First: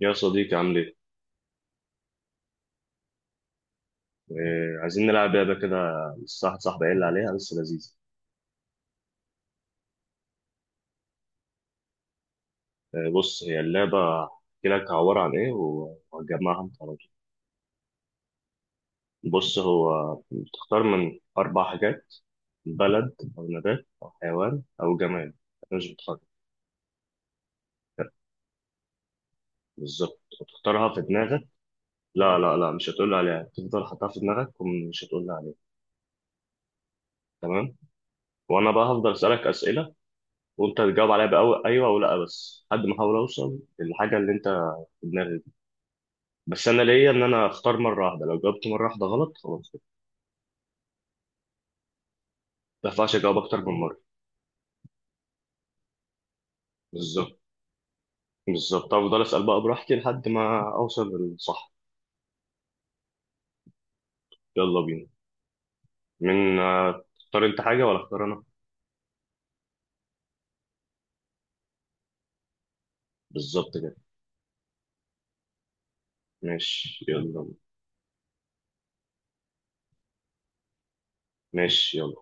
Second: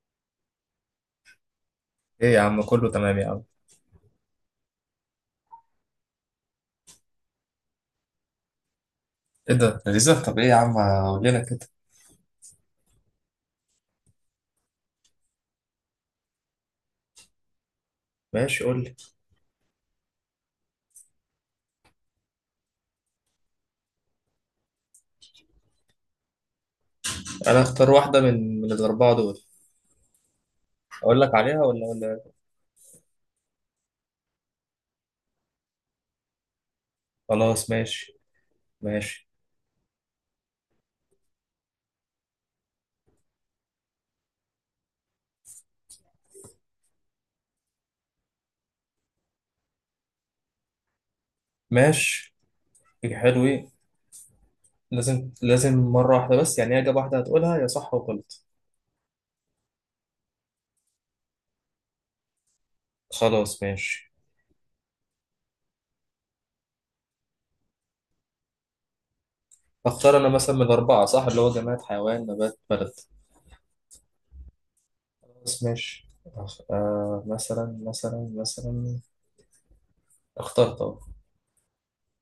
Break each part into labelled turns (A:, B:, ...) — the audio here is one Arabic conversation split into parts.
A: يا صديقي عامل ايه؟
B: ايه يا عم، كله تمام يا عم.
A: عايزين نلعب لعبة كده. لسه واحد صاحبي قال لي عليها، لسه لذيذة.
B: ايه ده لذيذة؟ طب ايه يا عم، قول لنا كده.
A: بص، هي اللعبة هحكي لك عبارة عن ايه، وهتجمعها انت على طول.
B: ماشي قول لي.
A: بص، هو بتختار من أربع حاجات: بلد أو نبات أو حيوان أو جماد. مش بتفكر،
B: انا اختار واحده من الاربعه دول.
A: بالظبط، وتختارها في
B: اقول لك
A: دماغك.
B: عليها ولا
A: لا لا لا، مش هتقول لي عليها، تفضل حاطها في دماغك ومش هتقول لي عليها.
B: خلاص
A: تمام؟
B: ماشي،
A: وأنا بقى هفضل
B: ماشي،
A: أسألك أسئلة، وأنت تجاوب عليها بأيوه أو لأ، بس لحد ما أحاول أوصل للحاجة اللي أنت في دماغك. بس انا ليا ان انا اختار مره واحده، لو جاوبت مره واحده غلط خلاص كده.
B: ماشي.
A: ما ينفعش
B: إيه؟
A: اجاوب
B: حلو،
A: اكتر
B: ايه.
A: من مره.
B: لازم مره واحده بس، يعني اجابه واحده
A: بالظبط.
B: هتقولها يا صح وغلط.
A: بالظبط، افضل اسال بقى براحتي لحد ما اوصل للصح.
B: خلاص ماشي.
A: يلا بينا. من تختار انت حاجه ولا اختار انا؟
B: اختار انا مثلا من الاربعه، صح؟ اللي هو جماد، حيوان، نبات، بلد.
A: بالظبط كده.
B: خلاص ماشي.
A: ماشي يلا.
B: مثلا. اخترت اهو.
A: ماشي يلا.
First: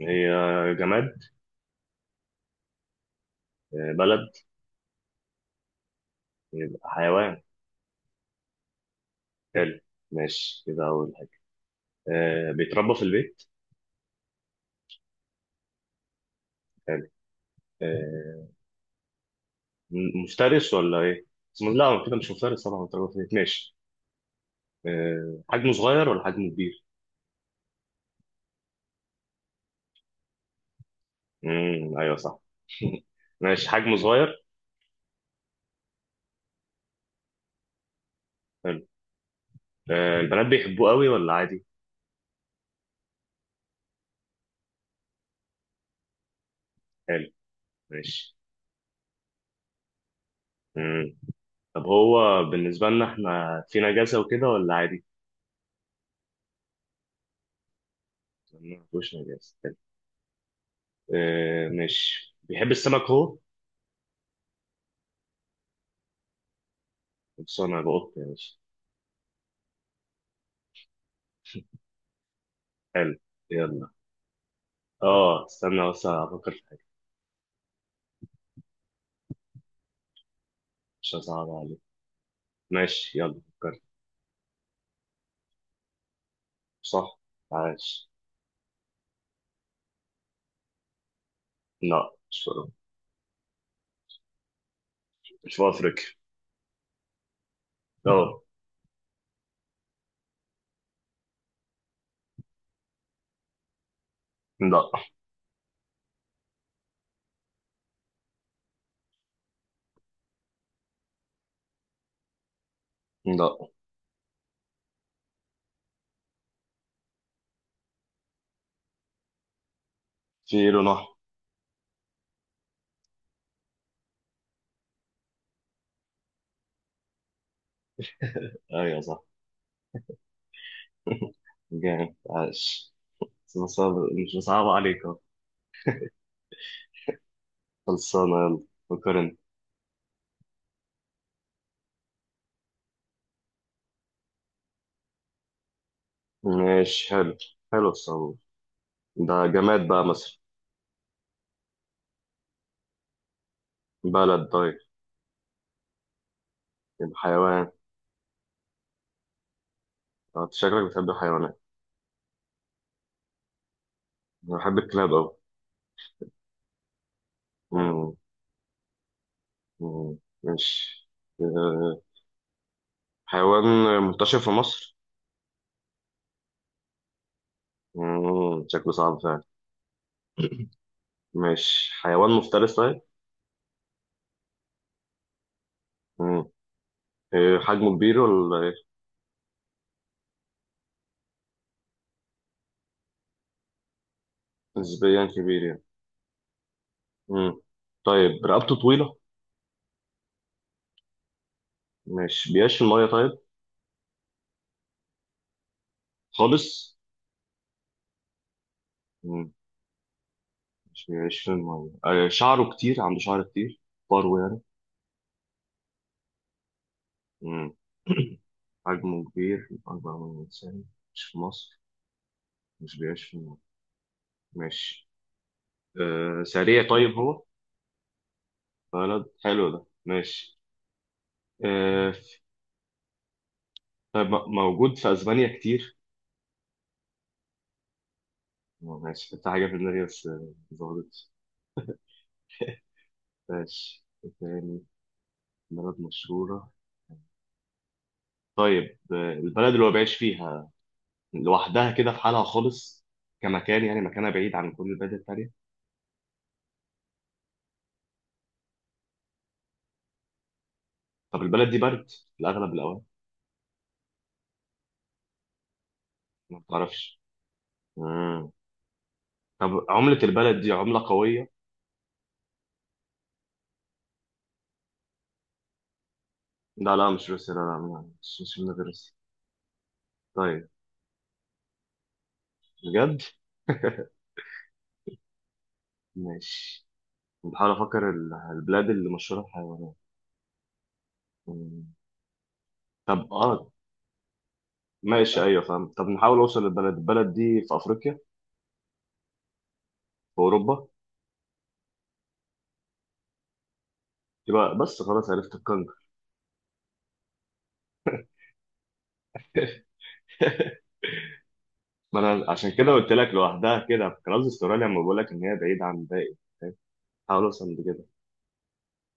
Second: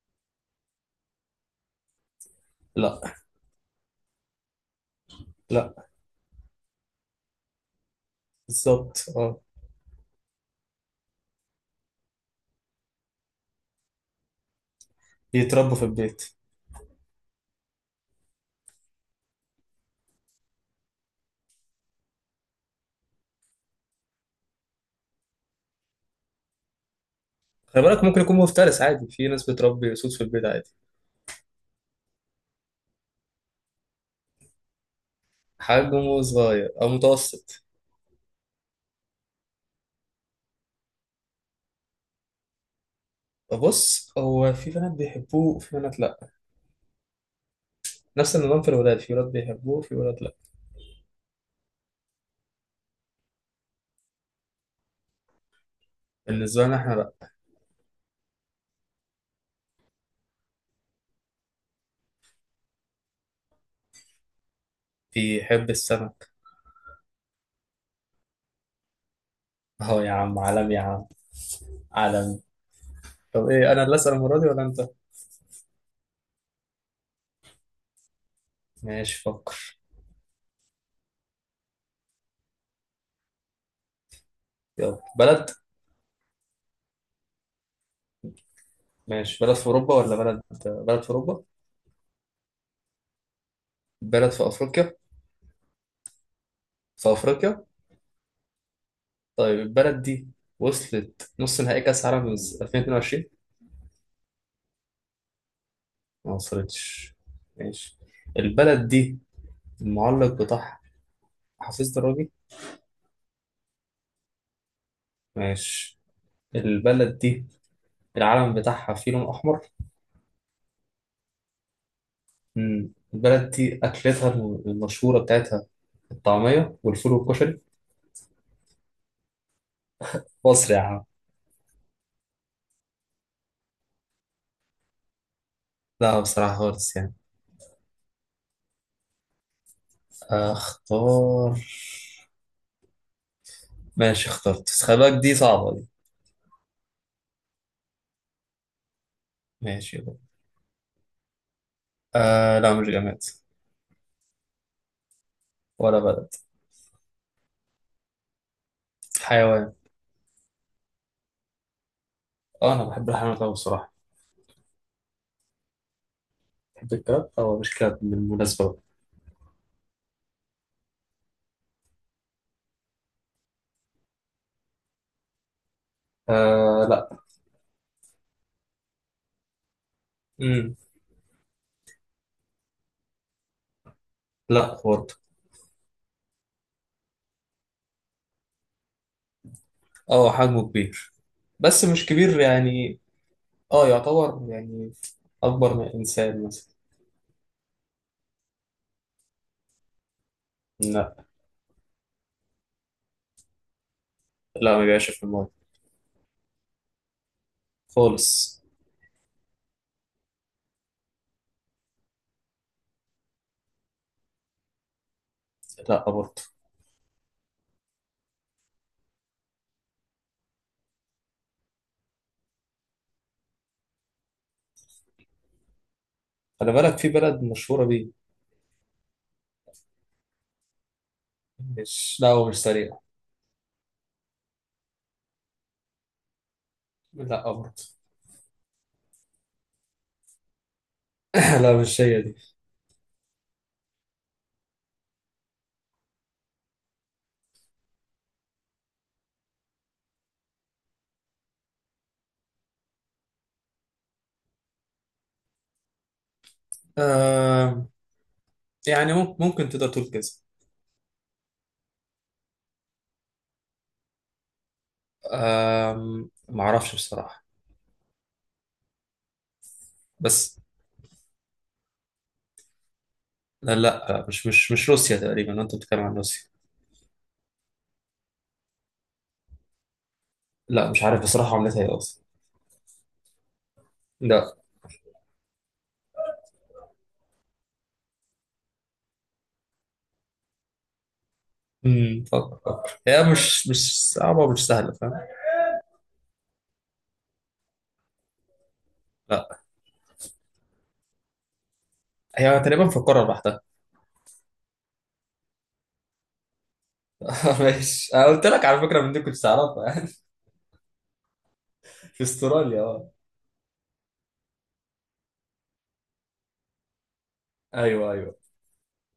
A: هي جماد.
B: لا،
A: بلد.
B: لا.
A: يبقى حيوان.
B: بالظبط، اه.
A: حلو. ماشي كده، اول حاجه، بيتربى في البيت.
B: يتربوا في البيت.
A: حلو. آه، مفترس ولا ايه؟ لا هو كده مش مفترس طبعا، بيتربى في البيت. ماشي. حجمه صغير ولا حجمه كبير؟
B: خلي بالك، ممكن يكون مفترس عادي، في ناس بتربي اسود في البيت عادي.
A: ايوه صح. ماشي، حجمه صغير.
B: حجمه صغير او متوسط.
A: حلو. البنات بيحبوه قوي ولا عادي؟
B: بص، هو في بنات بيحبوه وفي بنات لا.
A: حلو.
B: نفس
A: ماشي.
B: النظام في الولاد، في ولاد بيحبوه وفي ولاد لا.
A: امم طب هو بالنسبة لنا احنا في نجاسة وكده ولا عادي؟
B: بالنسبه لنا احنا لا.
A: ما فيهوش نجاسة. حلو. ماشي، بيحب السمك هو.
B: بيحب السمك.
A: بص انا بقط، ماشي.
B: اهو يا عم، عالم يا عم. عالم.
A: حلو.
B: طب ايه، انا
A: يلا.
B: اللي اسال المره دي ولا انت؟
A: اه، استنى بس افكر في حاجة.
B: ماشي فكر.
A: مش هصعب عليك. ماشي يلا، فكرت.
B: يلا، بلد.
A: صح. عاش.
B: ماشي، بلد في اوروبا ولا بلد في اوروبا؟
A: لا، مش في أوروبا.
B: بلد في افريقيا؟
A: مش في افريقيا.
B: في افريقيا.
A: اه.
B: طيب البلد دي وصلت نص نهائي كاس عالم 2022؟
A: لا
B: ما وصلتش، ماشي. البلد دي المعلق بتاعها حافظ دراجي؟
A: لا،
B: ماشي، البلد دي العلم بتاعها فيه لون أحمر؟
A: في لون احمر.
B: مم. البلد دي أكلتها المشهورة بتاعتها الطعمية والفول والكشري.
A: ايوه صح.
B: مصر يا عم.
A: جامد، عاش. بس مش مصعب عليك أهو.
B: لا بصراحة خالص يعني.
A: خلصانة يلا. وكرن.
B: أختار. ماشي اخترت، بس خلي بالك دي صعبة دي.
A: ماشي حلو. حلو الصعوبة. ده جماد
B: ماشي
A: بقى
B: يلا.
A: مثلا.
B: لا، مش جماد.
A: بلد طيب.
B: ولا بلد.
A: يبقى حيوان.
B: حيوان.
A: أنت شكلك بتحب الحيوانات.
B: اه، أنا بحب الحيوانات أوي بصراحة.
A: أنا بحب الكلاب أوي.
B: بحب الكلاب، أو مش كلاب
A: مم.
B: بالمناسبة.
A: مم. ماشي. آه، حيوان منتشر في مصر.
B: آه، لا.
A: مم. شكله صعب فعلا.
B: مم.
A: ماشي، حيوان مفترس طيب.
B: لا خالص.
A: مم. حجمه كبير ولا إيه؟
B: اه، حجمه كبير، بس مش كبير يعني، اه يعتبر يعني.
A: نسبيا كبير
B: اكبر
A: يعني.
B: من انسان مثلا.
A: مم. طيب رقبته طويلة.
B: لا.
A: مش بيعيش في المية طيب.
B: لا، ما بيبقاش في المايه.
A: خالص.
B: خالص.
A: مم. مش بيعيش في المية. شعره كتير، عنده شعر كتير، فرو يعني.
B: لا برضه.
A: مم. حجمه كبير، أكبر من الإنسان، مش في مصر، مش بيعيش في المية. ماشي. آه
B: خلي
A: سريع
B: بالك في
A: طيب هو؟
B: بلد مشهورة بيه.
A: بلد، حلو ده، ماشي. آه.
B: مش، لا هو مش سريع.
A: طيب، موجود في أسبانيا كتير.
B: لا برضه.
A: ماشي، كنت حاجة في دماغي بس ظهرت.
B: لا، مش هي دي.
A: ماشي، إيه تاني؟ بلد مشهورة. طيب، البلد اللي هو بيعيش فيها لوحدها كده في حالها خالص، كمكان يعني، مكانها بعيد عن كل البلد التانية.
B: آم، يعني ممكن تقدر تقول كذا.
A: طب البلد دي برد في الأغلب الأوقات؟ ما
B: ما اعرفش
A: بتعرفش.
B: بصراحة.
A: مم. طب عملة
B: بس،
A: البلد دي عملة قوية؟
B: لا لا، مش روسيا، تقريبا انت بتتكلم عن روسيا.
A: لا لا، مش روسيا. لا لا، مش من غير روسيا. طيب.
B: لا مش عارف بصراحة عملتها ايه اصلا.
A: بجد؟
B: لا.
A: ماشي. بحاول أفكر البلاد اللي مشهورة بالحيوانات. مم.
B: فكر فكر. هي
A: طب
B: مش
A: اه،
B: مش صعبة، مش سهلة، فاهم؟
A: ماشي. أيوه فاهم. طب نحاول أوصل للبلد. البلد دي في أفريقيا؟
B: لا،
A: في أوروبا؟
B: هي تقريبا في القارة لوحدها.
A: يبقى بس خلاص، عرفت، الكنغر.
B: ماشي، انا قلت لك على فكرة من دي كنت تعرفها يعني.
A: ما
B: في
A: أنا عشان
B: استراليا،
A: كده قلت
B: اه.
A: لك لوحدها كده، كان قصدي استراليا، لما بقول لك إن هي بعيدة عن الباقي. فاهم؟ حاول أوصل لكده.
B: ايوه، ايوه.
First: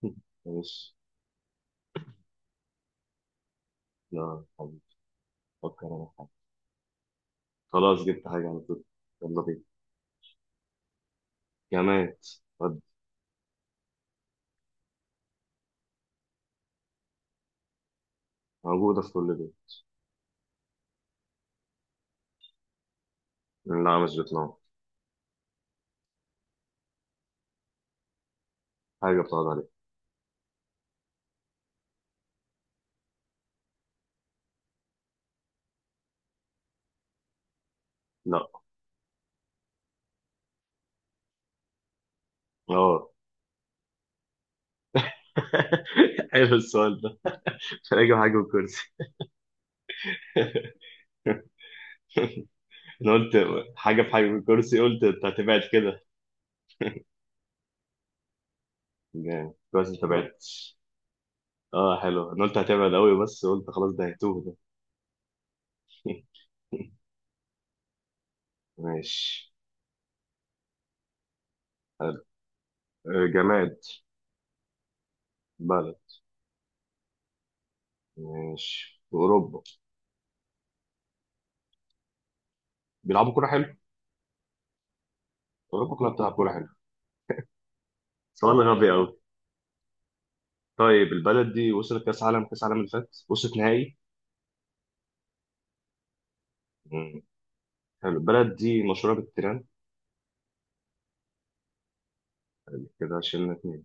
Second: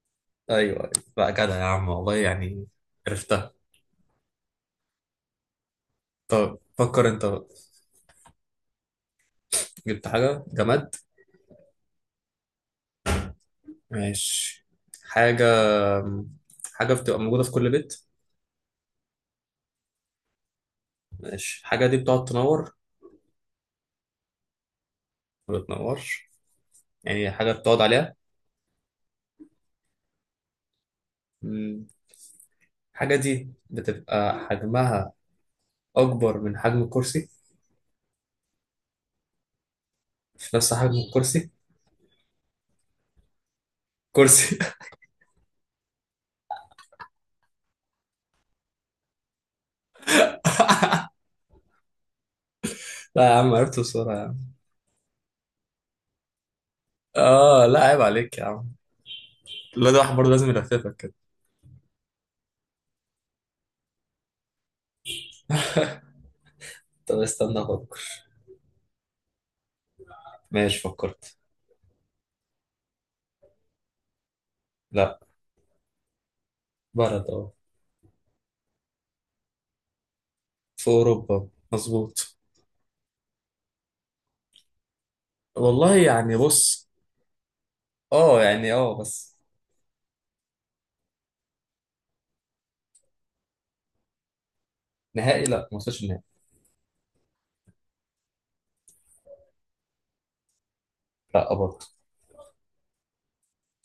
B: ايوه، ايوه.
A: ماشي.
B: لا جدع يا عم والله يعني. عرفتها.
A: لا، فكر انا في حاجة.
B: طب فكر انت بقى.
A: خلاص، جبت حاجة على طول. يلا بينا.
B: جبت حاجة جماد؟
A: جماد. طب.
B: ماشي. حاجة. حاجة بتبقى موجودة في كل بيت.
A: موجودة في كل بيت.
B: ماشي، الحاجة دي بتقعد تنور؟
A: لا، مش بتنام.
B: ما بتنورش. يعني حاجة بتقعد عليها.
A: حاجة بتقعد عليها.
B: مم. الحاجة دي بتبقى حجمها أكبر من حجم الكرسي؟
A: لا.
B: في نفس حجم الكرسي؟
A: اه.
B: كرسي.
A: حلو السؤال ده. مش هلاقي حاجة بالكرسي. انا
B: لا
A: قلت
B: يا عم، عرفت
A: حاجة، في
B: بسرعة يا
A: حاجة
B: عم.
A: بالكرسي، قلت انت هتبعد كده.
B: اه، لا عيب عليك يا عم.
A: جامد، بس
B: الواد
A: انت
B: واحد برضه
A: بعدت.
B: لازم يلففك كده.
A: اه، حلو، انا قلت هتبعد قوي، بس قلت خلاص ده هيتوه ده.
B: طب استنى افكر.
A: ماشي
B: ماشي فكرت.
A: حلو. جماد.
B: لا.
A: بلد.
B: بلد، اه.
A: ماشي، في اوروبا.
B: في اوروبا، مظبوط.
A: بيلعبوا كورة. حلو.
B: والله
A: اوروبا كلها بتلعب
B: يعني
A: كورة. حلو.
B: بص. اه
A: سؤال
B: يعني،
A: غبي
B: اه
A: قوي.
B: بس.
A: طيب البلد دي وصلت كاس عالم اللي فات، وصلت نهائي.
B: نهائي؟ لا، ما وصلش النهائي.
A: مم. حلو. البلد دي مشهوره بالتيران.
B: لا برضه.
A: كده شلنا اتنين.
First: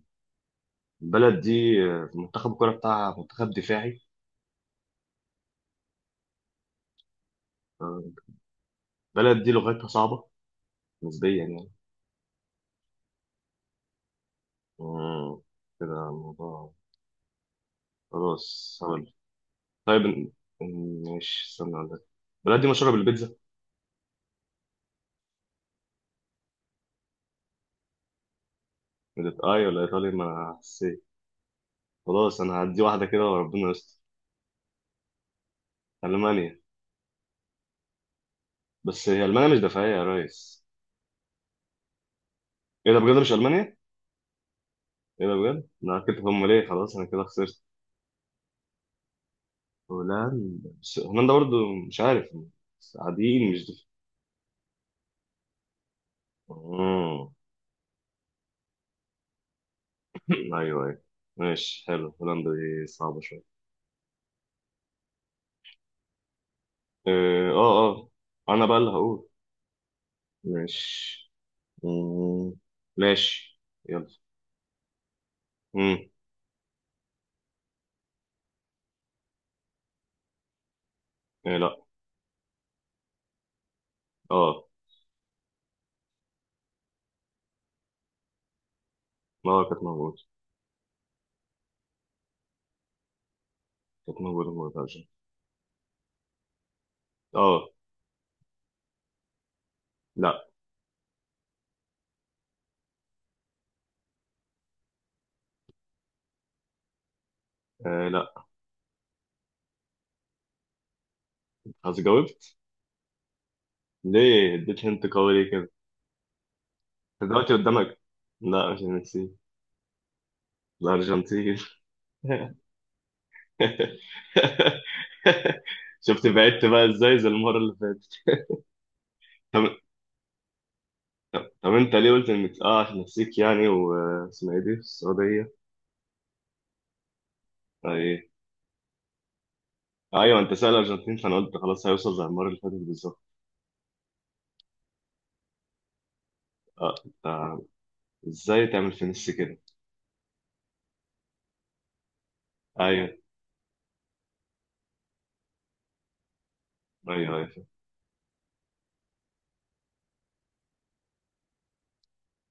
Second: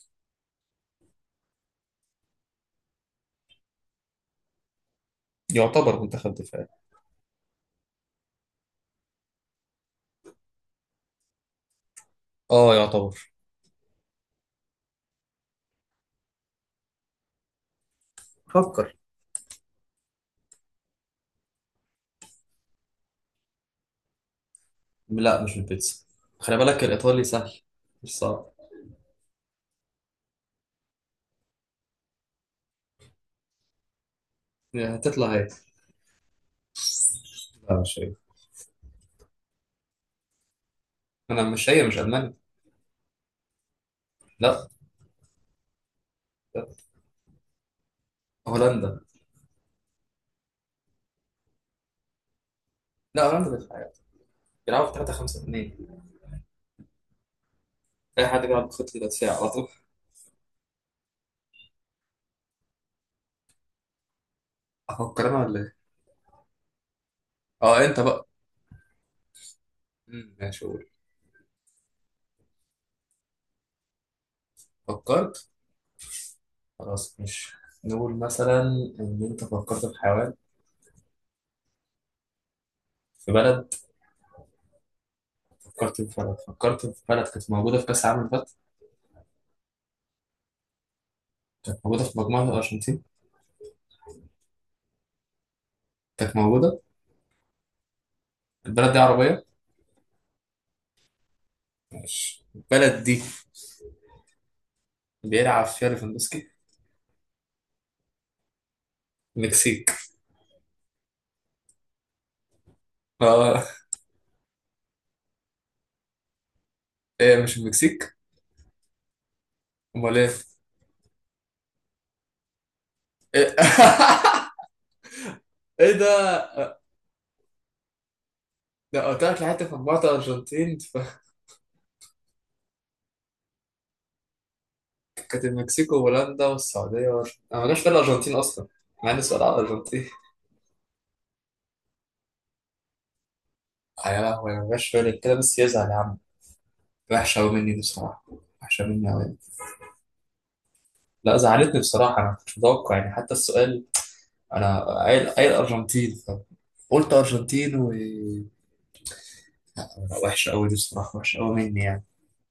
A: البلد دي، منتخب الكوره بتاعها منتخب دفاعي.
B: يعتبر منتخب دفاعي.
A: آه، البلد دي لغتها صعبه، نسبيا يعني.
B: اه، يعتبر.
A: مم. كده الموضوع خلاص
B: فكر.
A: هقول. طيب ماشي استنى اقول لك. البلد دي مشهوره بالبيتزا.
B: لا، مش البيتزا. خلي بالك الايطالي سهل. مش صعب.
A: اي، ولا ايطاليا ما حسيت. خلاص انا هدي واحده كده وربنا يستر.
B: يعني هتطلع هي؟
A: المانيا.
B: لا، مش هي.
A: بس هي المانيا مش دفاعيه يا ريس.
B: انا، مش هي، مش المانيا.
A: ايه ده، بجد مش المانيا؟
B: لا.
A: ايه ده بجد؟ انا اكلت فهم
B: لا.
A: ليه، خلاص انا كده خسرت.
B: هولندا.
A: هولندا، بس هولندا برضو مش عارف، بس
B: لا،
A: قاعدين
B: هولندا
A: مش دف...
B: دفاعية. بيلعبوا 3-5-2.
A: آه.
B: اي حد بيلعب بخطة دفاع.
A: ايوه ايوه. ماشي حلو، هولندا دي صعبة شوية.
B: أفكر أنا ولا إيه؟
A: اه
B: أه
A: اه.
B: أنت
A: آه.
B: بقى.
A: انا بقى اللي هقول.
B: مم، ماشي قول.
A: ماشي. مم. ماشي يلا.
B: فكرت.
A: مم.
B: خلاص، مش. نقول مثلا. إن أنت فكرت في حيوان؟
A: إيه لا.
B: في بلد.
A: اه.
B: فكرت في بلد كانت موجودة في كأس العالم اللي فات.
A: اه كانت موجودة.
B: كانت موجودة في مجموعة الأرجنتين.
A: كانت موجودة ما قلتهاش.
B: كانت موجودة.
A: اه.
B: البلد دي عربية؟
A: لا.
B: ماشي، البلد دي بيلعب فيها ليفاندوسكي؟
A: آه لا.
B: المكسيك؟
A: خلاص، جاوبت.
B: أه.
A: ليه اديت هنت قوي ليه كده؟
B: إيه؟
A: دلوقتي
B: مش
A: قدامك.
B: المكسيك؟
A: لا، مش النسيج.
B: أمال إيه؟
A: الأرجنتين.
B: إيه؟ إيه ده؟
A: شفت بعدت
B: آه،
A: بقى ازاي زي المرة اللي فاتت.
B: ده قلت لك لعبت في
A: طب
B: مجموعة الأرجنتين
A: طب انت ليه قلت انك اه عشان نسيك يعني، واسمها ايه دي في
B: كانت
A: السعودية؟
B: المكسيك وهولندا والسعودية أنا ما جاش في
A: آه
B: بالي
A: ايه.
B: الأرجنتين أصلا. مع إني سؤال على الأرجنتين.
A: ايوه، انت سأل الارجنتين، فانا قلت خلاص هيوصل زي المرة اللي فاتت بالظبط.
B: آه، يا لهوي، أنا ما جاش في بالي كده، بس يزعل يا عم.
A: اه انت.
B: وحشة أوي مني دي بصراحة.
A: ازاي
B: وحشة
A: تعمل في
B: مني
A: نفسي
B: أوي.
A: كده؟
B: لا، زعلتني بصراحة، أنا ما كنتش متوقع يعني
A: ايوه
B: حتى السؤال. أنا. قايل أرجنتين. قلت
A: ايوه ايوه.
B: أرجنتين و. لا، وحشة أوي دي بصراحة، وحشة أوي مني يعني.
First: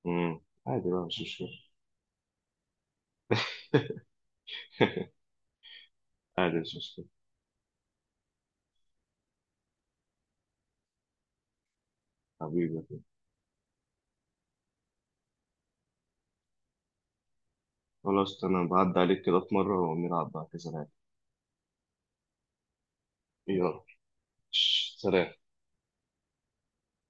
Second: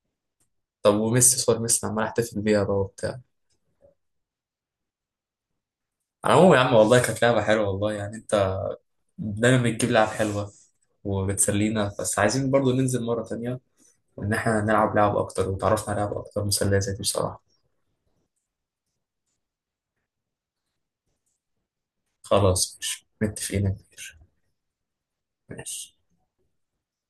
A: امم عادي
B: طب
A: بقى، مش
B: وميسي،
A: مشكلة.
B: صور ميسي عمال احتفل بيها بقى وبتاع. على العموم
A: عادي،
B: يا عم
A: مش
B: والله،
A: مشكلة.
B: كانت لعبة حلوة والله يعني، أنت دايما بتجيب لعب حلوة وبتسلينا، بس عايزين برضو
A: حبيبي.
B: ننزل مرة تانية، إن إحنا نلعب لعب أكتر، وتعرفنا على لعب أكتر مسلية زي دي بصراحة.
A: خلاص انا بعدي عليك كده في مرة، ونلعب بقى كذا لعبة.
B: خلاص ماشي، متفقين يا
A: يلا.
B: كبير.
A: سلام.
B: ماشي